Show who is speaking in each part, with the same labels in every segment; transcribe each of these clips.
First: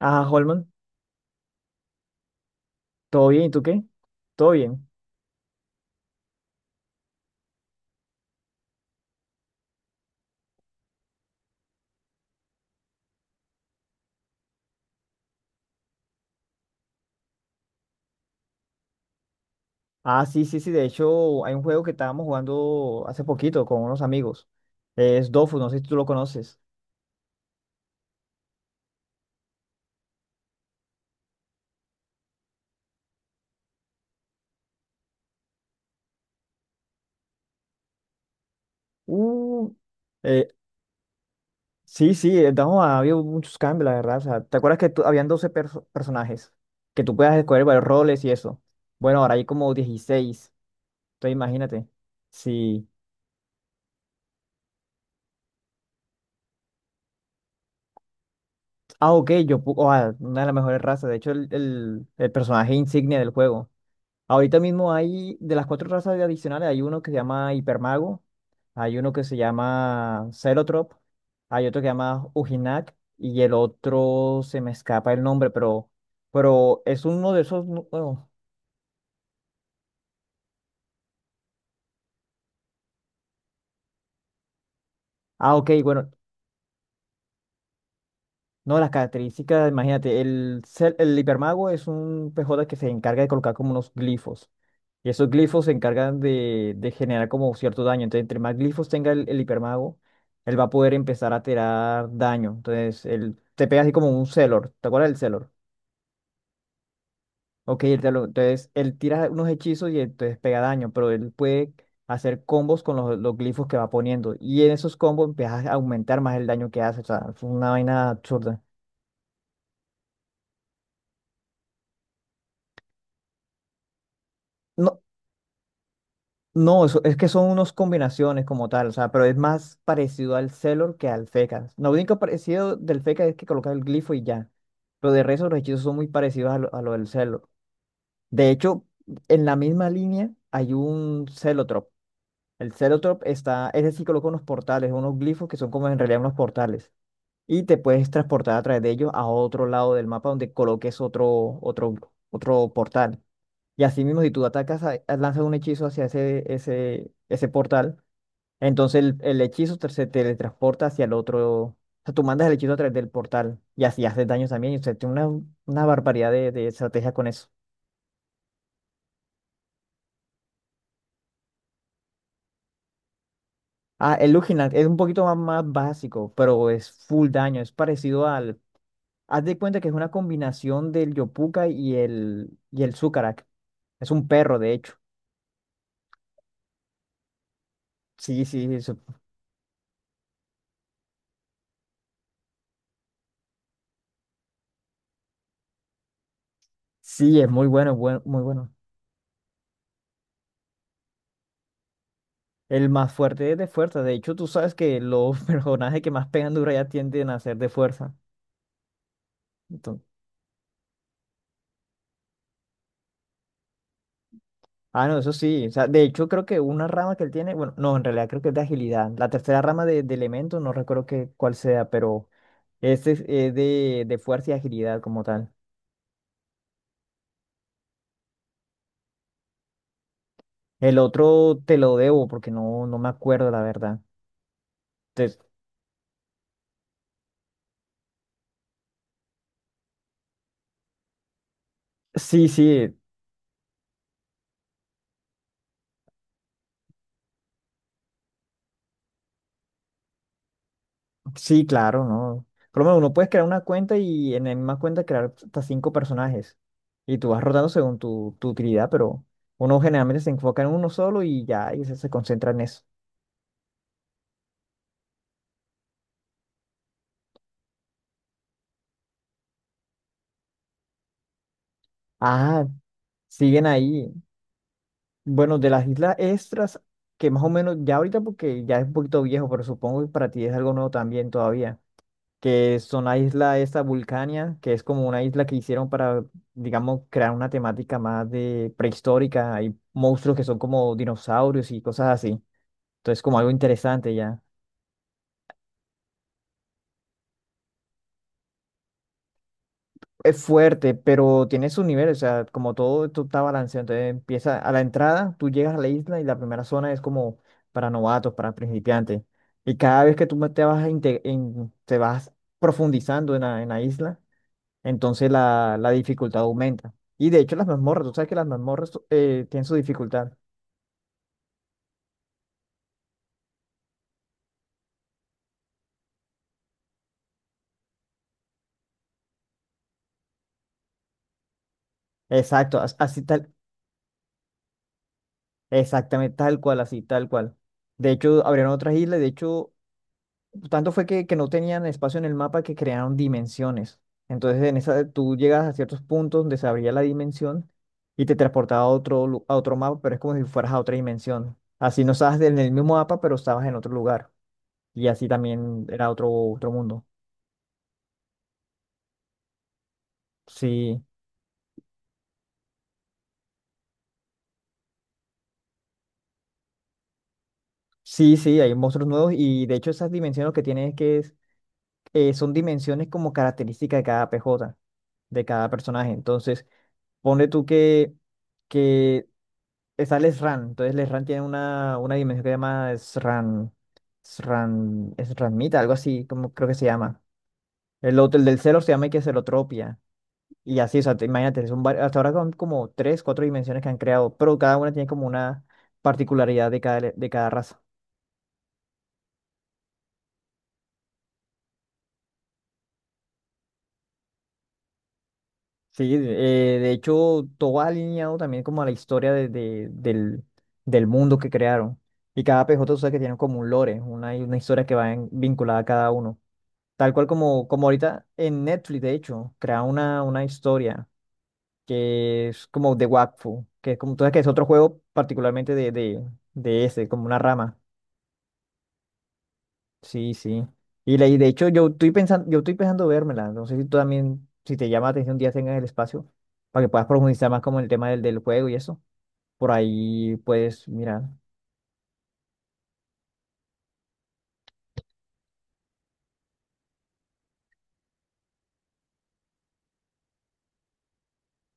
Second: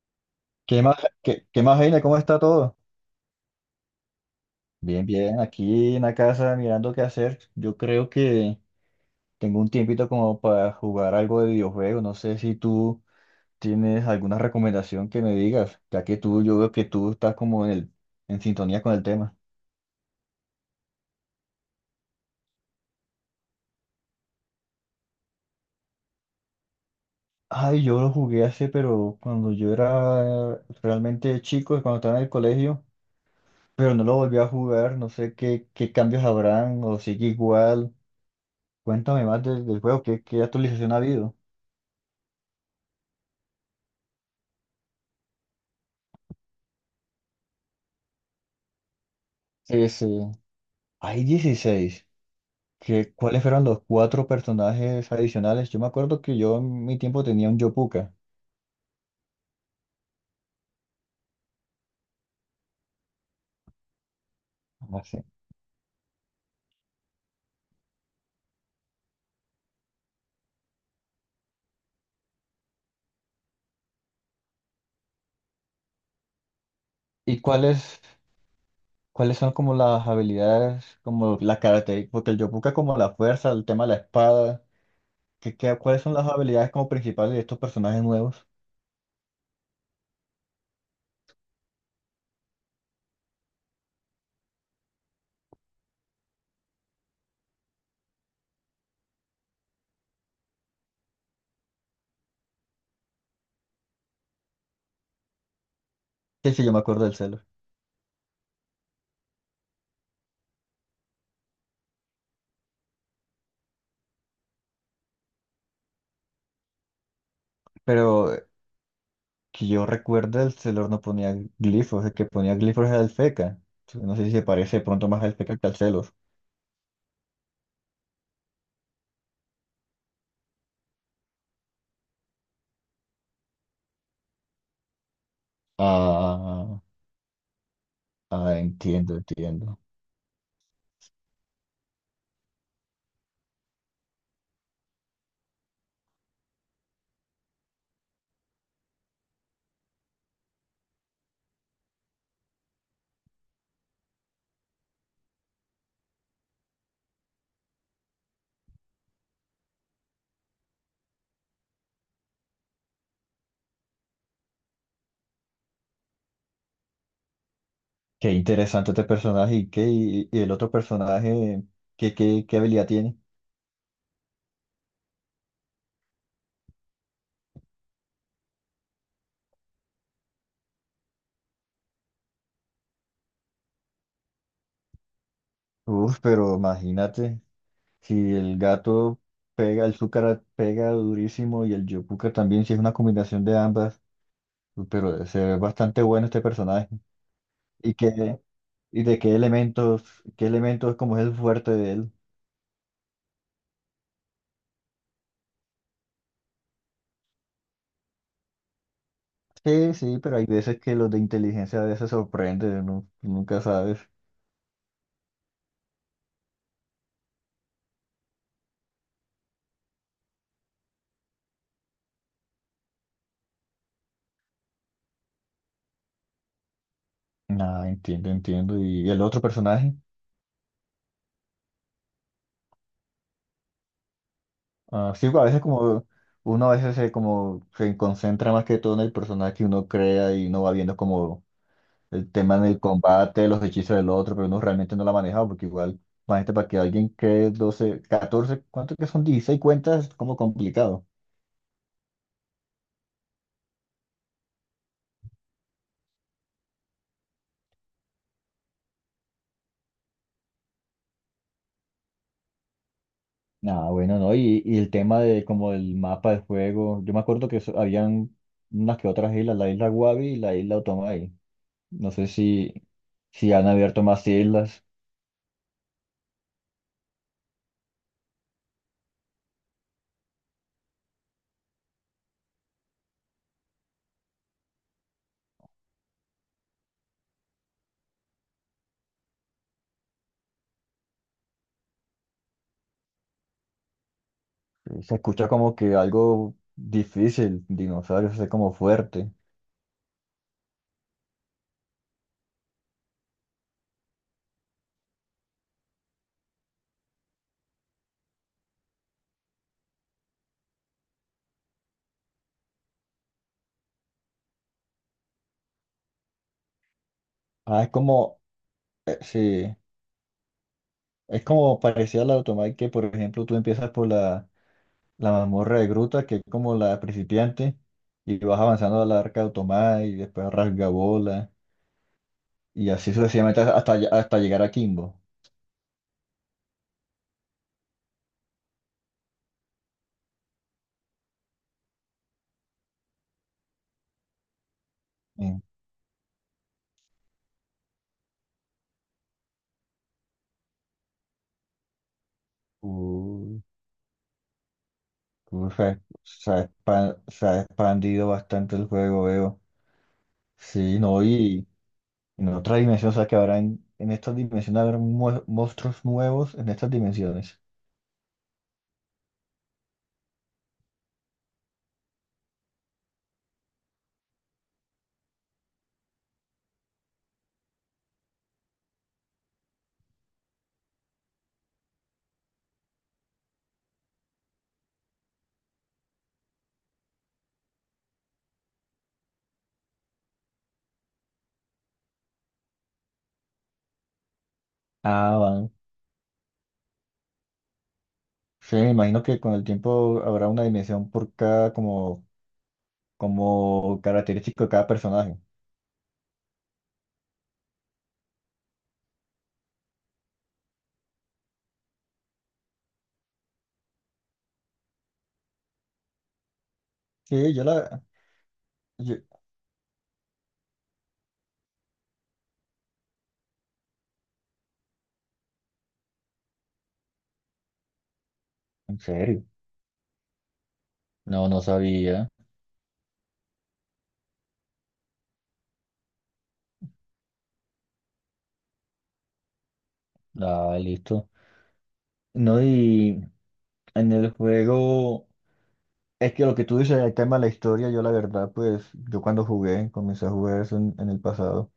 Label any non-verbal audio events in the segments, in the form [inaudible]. Speaker 1: Ah, Holman,
Speaker 2: ¿Qué más, qué más, Heine? ¿Cómo está todo?
Speaker 1: ¿todo bien? ¿Y tú qué? ¿Todo bien?
Speaker 2: Bien, bien, aquí en la casa mirando qué hacer. Yo creo que tengo un tiempito como para jugar algo de videojuegos. No sé si tú tienes alguna recomendación que me digas, yo veo que tú estás como en sintonía con el tema.
Speaker 1: Ah, sí, sí, sí. De hecho, hay un juego que estábamos jugando hace poquito con unos amigos. Es Dofus, no sé si tú lo conoces.
Speaker 2: Ay, yo lo jugué pero cuando yo era realmente chico, cuando estaba en el colegio, pero no lo volví a jugar. No sé qué cambios habrán o sigue igual. Cuéntame más del,
Speaker 1: Uh,
Speaker 2: del juego, qué
Speaker 1: eh,
Speaker 2: actualización ha habido.
Speaker 1: sí, sí, no, ha habido muchos cambios, la verdad. O sea, ¿te acuerdas que habían 12 personajes? Que tú puedas escoger varios roles y eso. Bueno, ahora hay como
Speaker 2: Sí, sí.
Speaker 1: 16.
Speaker 2: Hay
Speaker 1: Entonces, imagínate.
Speaker 2: 16.
Speaker 1: Sí.
Speaker 2: ¿Cuáles fueron los cuatro personajes adicionales? Yo me acuerdo que yo en mi tiempo tenía un Yopuka.
Speaker 1: Ah, ok, yo. Pu- oh, ah, una de las mejores razas. De hecho, el personaje insignia del juego. Ahorita mismo
Speaker 2: Así.
Speaker 1: hay, de las cuatro razas adicionales, hay uno que se llama Hipermago, hay uno que se llama Celotrop, hay otro que se llama Ujinak y el otro se me escapa el nombre, pero es uno
Speaker 2: ¿Y
Speaker 1: de esos,
Speaker 2: cuáles,
Speaker 1: bueno,
Speaker 2: cuáles son como las habilidades, como las características? Porque el Yopuka como la fuerza, el tema de la espada. ¿Qué,
Speaker 1: ah, ok,
Speaker 2: qué- cuáles
Speaker 1: bueno,
Speaker 2: son las habilidades como principales de estos personajes nuevos?
Speaker 1: no, las características, imagínate, el hipermago es un PJ que se encarga de colocar como unos glifos. Y esos glifos se encargan de generar como cierto daño. Entonces, entre más glifos tenga el hipermago, él va a poder empezar a tirar daño. Entonces, él te pega así como un Celor. ¿Te acuerdas del Celor?
Speaker 2: Sí, sí, yo me acuerdo del Celor.
Speaker 1: Ok, el Celor. Entonces, él tira unos hechizos y entonces pega daño, pero él puede hacer combos con los glifos que va poniendo. Y en esos combos empieza a aumentar más el daño que hace. O sea, es una vaina
Speaker 2: Pero
Speaker 1: absurda.
Speaker 2: que yo recuerde, el Celor no ponía glifos. El que ponía glifos era el Feca. No sé si se parece de
Speaker 1: No,
Speaker 2: pronto más al Feca que al Celor.
Speaker 1: no, es que son unas combinaciones como tal, o sea, pero es más parecido al Celor que al Feca. Lo único parecido del Feca es que colocas el glifo y ya. Pero de resto los hechizos son muy parecidos a lo,
Speaker 2: Ah,
Speaker 1: a lo del Celor. De
Speaker 2: ah,
Speaker 1: hecho,
Speaker 2: entiendo,
Speaker 1: en la
Speaker 2: entiendo.
Speaker 1: misma línea hay un Celotrop. El Celotrop está, ese sí coloca unos portales, unos glifos que son como en realidad unos portales. Y te puedes transportar a través de ellos a otro lado del mapa donde coloques otro portal. Y así mismo, si tú atacas, lanzas un hechizo hacia ese portal, entonces el hechizo se teletransporta hacia el otro. O sea, tú mandas el hechizo a través del portal y así haces daño también. Y usted tiene una barbaridad de estrategia con eso.
Speaker 2: Qué interesante este personaje, y el otro personaje, ¿qué habilidad tiene?
Speaker 1: Ah, el Luginat es un poquito más básico, pero es full daño. Es parecido al. Haz de cuenta que es una combinación del Yopuka y el Sucarak. Es un perro, de hecho.
Speaker 2: Uf, pero imagínate, si
Speaker 1: Sí,
Speaker 2: el
Speaker 1: sí,
Speaker 2: gato pega, el Zúcara pega durísimo y el Yopuka también, si es una combinación de ambas, pero se ve bastante bueno este personaje.
Speaker 1: sí, es muy
Speaker 2: ¿Y
Speaker 1: bueno,
Speaker 2: qué,
Speaker 1: muy bueno.
Speaker 2: y de qué elementos, como es el fuerte de él?
Speaker 1: El más fuerte es de fuerza. De hecho, tú sabes que los [laughs] personajes que más pegan duro ya tienden a ser de fuerza.
Speaker 2: Sí,
Speaker 1: Entonces-
Speaker 2: sí, pero hay veces que los de inteligencia a veces sorprende, ¿no? Nunca sabes.
Speaker 1: ah, no, eso sí. O sea, de hecho, creo que una rama que él tiene, bueno, no, en realidad creo que es de agilidad. La tercera rama de elementos, no recuerdo qué, cuál sea, pero este es de fuerza y agilidad como tal.
Speaker 2: Nada, entiendo, entiendo. ¿Y el otro personaje?
Speaker 1: El otro te lo debo porque no, no me acuerdo, la verdad.
Speaker 2: Ah, sí, a
Speaker 1: Entonces,
Speaker 2: veces como uno a veces se como se concentra más que todo en el personaje que uno crea y uno va viendo como el
Speaker 1: sí,
Speaker 2: tema del
Speaker 1: sí,
Speaker 2: combate, los hechizos del otro, pero uno realmente no lo ha manejado porque igual, imagínate, para que alguien cree 12 14 ¿cuánto que son? 16 cuentas, es como complicado.
Speaker 1: sí, claro, ¿no? Por lo menos uno puedes crear una cuenta y en la misma cuenta crear hasta cinco personajes. Y tú vas rotando según tu utilidad, pero uno generalmente se enfoca en uno solo y ya, y se concentra en eso.
Speaker 2: Nada, bueno, ¿no? Y el tema de como el mapa del juego, yo me acuerdo que habían unas que otras islas, la isla Wabi y la isla Otomai. No sé
Speaker 1: Ah,
Speaker 2: si
Speaker 1: siguen
Speaker 2: han abierto
Speaker 1: ahí.
Speaker 2: más islas.
Speaker 1: Bueno, de las islas extras, que más o menos ya ahorita porque ya es un poquito viejo, pero supongo que para ti es algo nuevo también todavía, que son la isla esta Vulcania, que es como una isla que hicieron para, digamos, crear una temática más de prehistórica. Hay monstruos que son como dinosaurios y cosas así. Entonces, como algo interesante ya.
Speaker 2: Se escucha como que algo difícil, dinosaurios, es como fuerte.
Speaker 1: Es fuerte, pero tiene sus niveles, o sea, como todo esto está balanceado. Entonces empieza a la entrada, tú llegas a la isla y la primera zona es como para novatos, para principiantes. Y cada vez que tú te vas, te vas profundizando en la isla. Entonces la dificultad aumenta. Y de hecho las
Speaker 2: Ah, es
Speaker 1: mazmorras, tú sabes que las mazmorras tienen su
Speaker 2: sí,
Speaker 1: dificultad.
Speaker 2: es como parecía la automata que, por ejemplo, tú empiezas por la mazmorra de Gruta, que es como la principiante, y vas avanzando a la arca de Automai, y después a Rasgabola,
Speaker 1: Exacto,
Speaker 2: y así
Speaker 1: así tal,
Speaker 2: sucesivamente hasta llegar a Kimbo.
Speaker 1: exactamente tal cual, así tal cual. De hecho, abrieron otras islas, de hecho, tanto fue que no tenían espacio en el mapa que crearon dimensiones. Entonces en esa tú
Speaker 2: Eh,
Speaker 1: llegas a ciertos puntos donde se abría la dimensión y te transportaba a otro mapa, pero es como si fueras a otra dimensión. Así no estabas en el mismo mapa, pero
Speaker 2: uh,
Speaker 1: estabas en otro lugar. Y así
Speaker 2: se,
Speaker 1: también
Speaker 2: ha
Speaker 1: era otro,
Speaker 2: se ha
Speaker 1: otro mundo.
Speaker 2: expan- se ha expandido bastante el juego, veo. Sí,
Speaker 1: Sí.
Speaker 2: no, y en otra dimensión, o sea que habrá en estas dimensiones habrá monstruos nuevos en estas dimensiones.
Speaker 1: Sí, sí, hay monstruos nuevos y de hecho esas dimensiones que tienen es que son dimensiones como característica de cada PJ, de cada personaje. Entonces, ponle tú que está Lesran, entonces Lesran tiene una dimensión que se llama Sran, Sran, Sranmita, algo así, como creo que se llama. El otro, el del celo se llama que celotropia. Y así, o sea, imagínate, hasta ahora son como tres, cuatro dimensiones que han creado, pero cada una tiene como
Speaker 2: Ah,
Speaker 1: una
Speaker 2: van.
Speaker 1: particularidad de cada raza.
Speaker 2: Sí, me imagino que con el tiempo habrá una dimensión por cada como, característico de cada personaje.
Speaker 1: Sí, de hecho, todo va alineado también como a la historia del mundo que crearon. Y cada PJ, tú sabes que tiene como un lore, una historia que va vinculada a cada uno. Tal cual
Speaker 2: Sí,
Speaker 1: como ahorita en Netflix, de
Speaker 2: yo-
Speaker 1: hecho, crea una historia que es como de Wakfu, que es como, tú sabes que es otro juego particularmente de ese, como una rama.
Speaker 2: en serio.
Speaker 1: Sí, sí. Y de
Speaker 2: No, no
Speaker 1: hecho, yo estoy
Speaker 2: sabía.
Speaker 1: pensando, yo estoy pensando vérmela. No sé si tú también, si te llama la atención, un día tengas el espacio para que puedas profundizar más como en el tema del juego y eso. Por ahí,
Speaker 2: Ah,
Speaker 1: puedes mirar.
Speaker 2: listo. No, y en el juego, es que lo que tú dices, el tema de la historia, yo la verdad, pues, yo cuando jugué, comencé a jugar eso en el pasado.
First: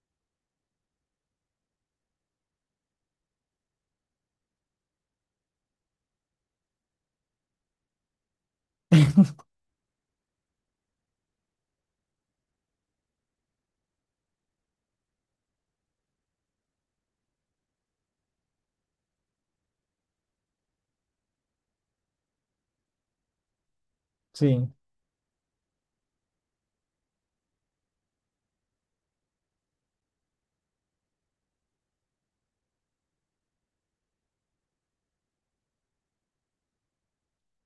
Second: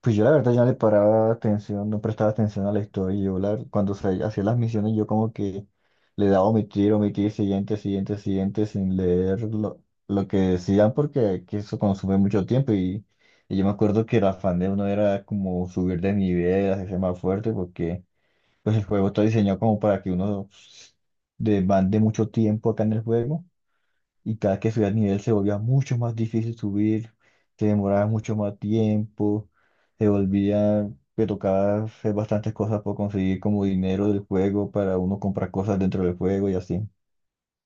Speaker 2: Pues yo la verdad ya no le paraba atención, no prestaba atención a la historia. Cuando se hacía las misiones yo como que le daba omitir, omitir, siguiente, siguiente, siguiente, sin leer
Speaker 1: [laughs]
Speaker 2: lo que decían porque que eso consume mucho tiempo y yo me acuerdo que el afán de uno era como subir de nivel, hacerse más fuerte porque pues el juego está diseñado como para que uno demande mucho tiempo acá en el juego y cada
Speaker 1: Sí.
Speaker 2: que subía el nivel se volvía mucho más difícil subir, se demoraba mucho más tiempo, se volvía, me tocaba hacer bastantes cosas por conseguir como dinero del juego para uno comprar cosas dentro del juego y así.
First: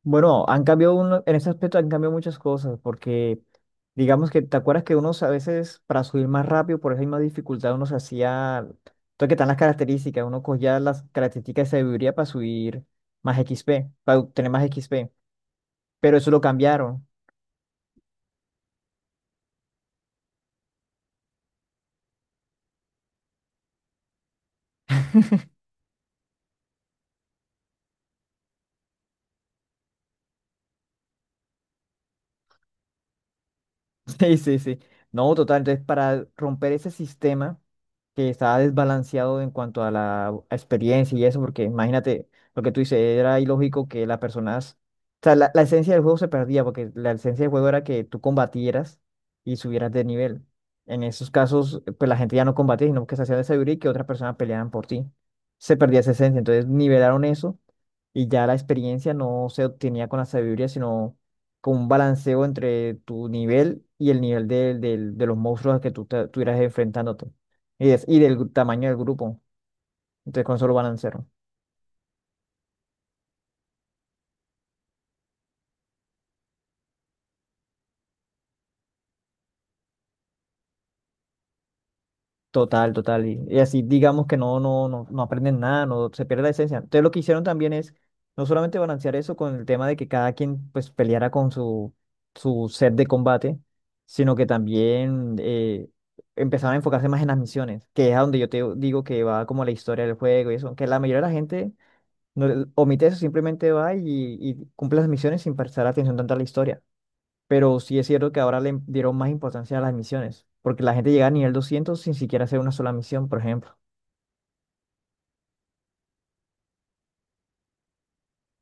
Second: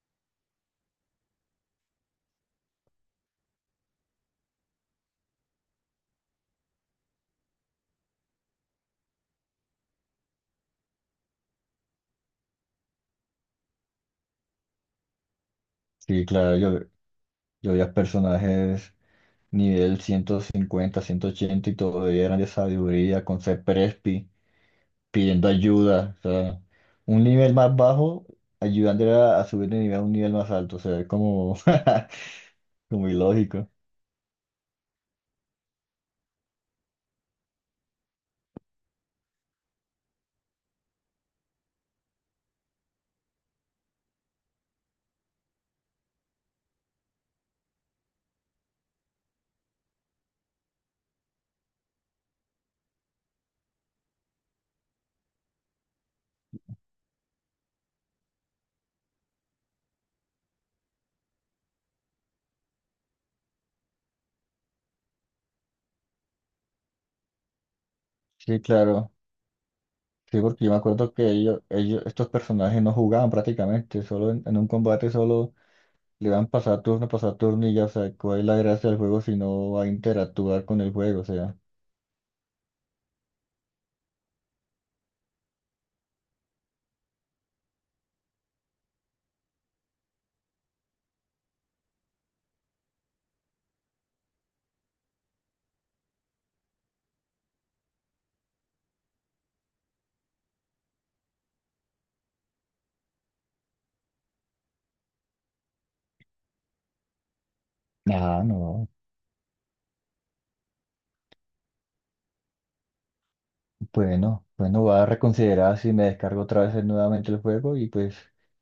Speaker 1: Bueno, han cambiado uno, en ese aspecto han cambiado muchas cosas, porque digamos que te acuerdas que unos a veces para subir más rápido por esa misma dificultad uno se hacía, entonces que están las características, uno cogía las características de sabiduría para subir más XP, para obtener más XP, pero
Speaker 2: Sí,
Speaker 1: eso lo
Speaker 2: claro, yo,
Speaker 1: cambiaron.
Speaker 2: yo veía personajes nivel 150 180 y todavía eran de sabiduría con ser Prespi, pidiendo ayuda, o sea, un nivel más bajo, ayudándole a subir de nivel a un nivel más alto, o sea, es como, [laughs] como ilógico.
Speaker 1: Sí, sí, sí. No, total. Entonces, para romper ese sistema que estaba desbalanceado en cuanto a la experiencia y eso, porque imagínate lo que tú dices, era ilógico que las personas, o sea, la esencia del juego se perdía, porque la esencia del juego era que tú combatieras y subieras de nivel. En esos casos, pues la gente ya no combatía, sino que se hacía de sabiduría y que otras personas peleaban por ti. Se perdía esa esencia. Entonces, nivelaron eso y ya la experiencia no se obtenía con la sabiduría, sino como un balanceo entre tu nivel y el nivel de los monstruos a que tú estuvieras enfrentándote y
Speaker 2: Sí,
Speaker 1: tamaño del
Speaker 2: claro.
Speaker 1: grupo.
Speaker 2: Sí,
Speaker 1: Entonces con
Speaker 2: porque yo
Speaker 1: solo
Speaker 2: me acuerdo que
Speaker 1: balancearon.
Speaker 2: ellos, estos personajes no jugaban prácticamente, solo en un combate solo le van pasar turno y ya, o sea, ¿cuál es la gracia del juego si no va a interactuar con el juego? O sea,
Speaker 1: Total, total. Y así digamos que no, no, no, no aprenden nada, no se pierde la esencia. Entonces lo que hicieron también es no solamente balancear eso con el tema de que cada quien pues peleara con su set de combate, sino que también empezaron a enfocarse más en las misiones, que es a donde yo te digo que va como la historia del juego y eso, que la mayoría de la gente No, le- omite eso, simplemente va y cumple las misiones sin prestar atención tanto a la historia. Pero sí es cierto que ahora le
Speaker 2: no,
Speaker 1: dieron más importancia a las misiones, porque la gente llega a nivel 200 sin siquiera hacer una sola misión, por ejemplo.
Speaker 2: bueno, bueno, voy a reconsiderar si me descargo otra vez nuevamente el juego y pues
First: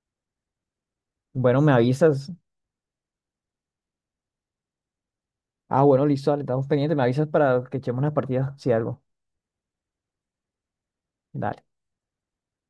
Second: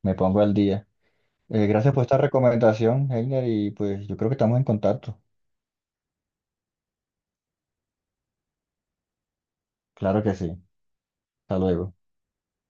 Speaker 2: me pongo al día.
Speaker 1: Bueno, me
Speaker 2: Gracias por esta
Speaker 1: avisas.
Speaker 2: recomendación, Heiner, y pues yo creo que estamos en contacto.
Speaker 1: Ah, bueno, listo, dale, estamos pendientes, me avisas para que echemos unas partidas, si algo.
Speaker 2: Claro que sí, hasta
Speaker 1: Dale.
Speaker 2: luego.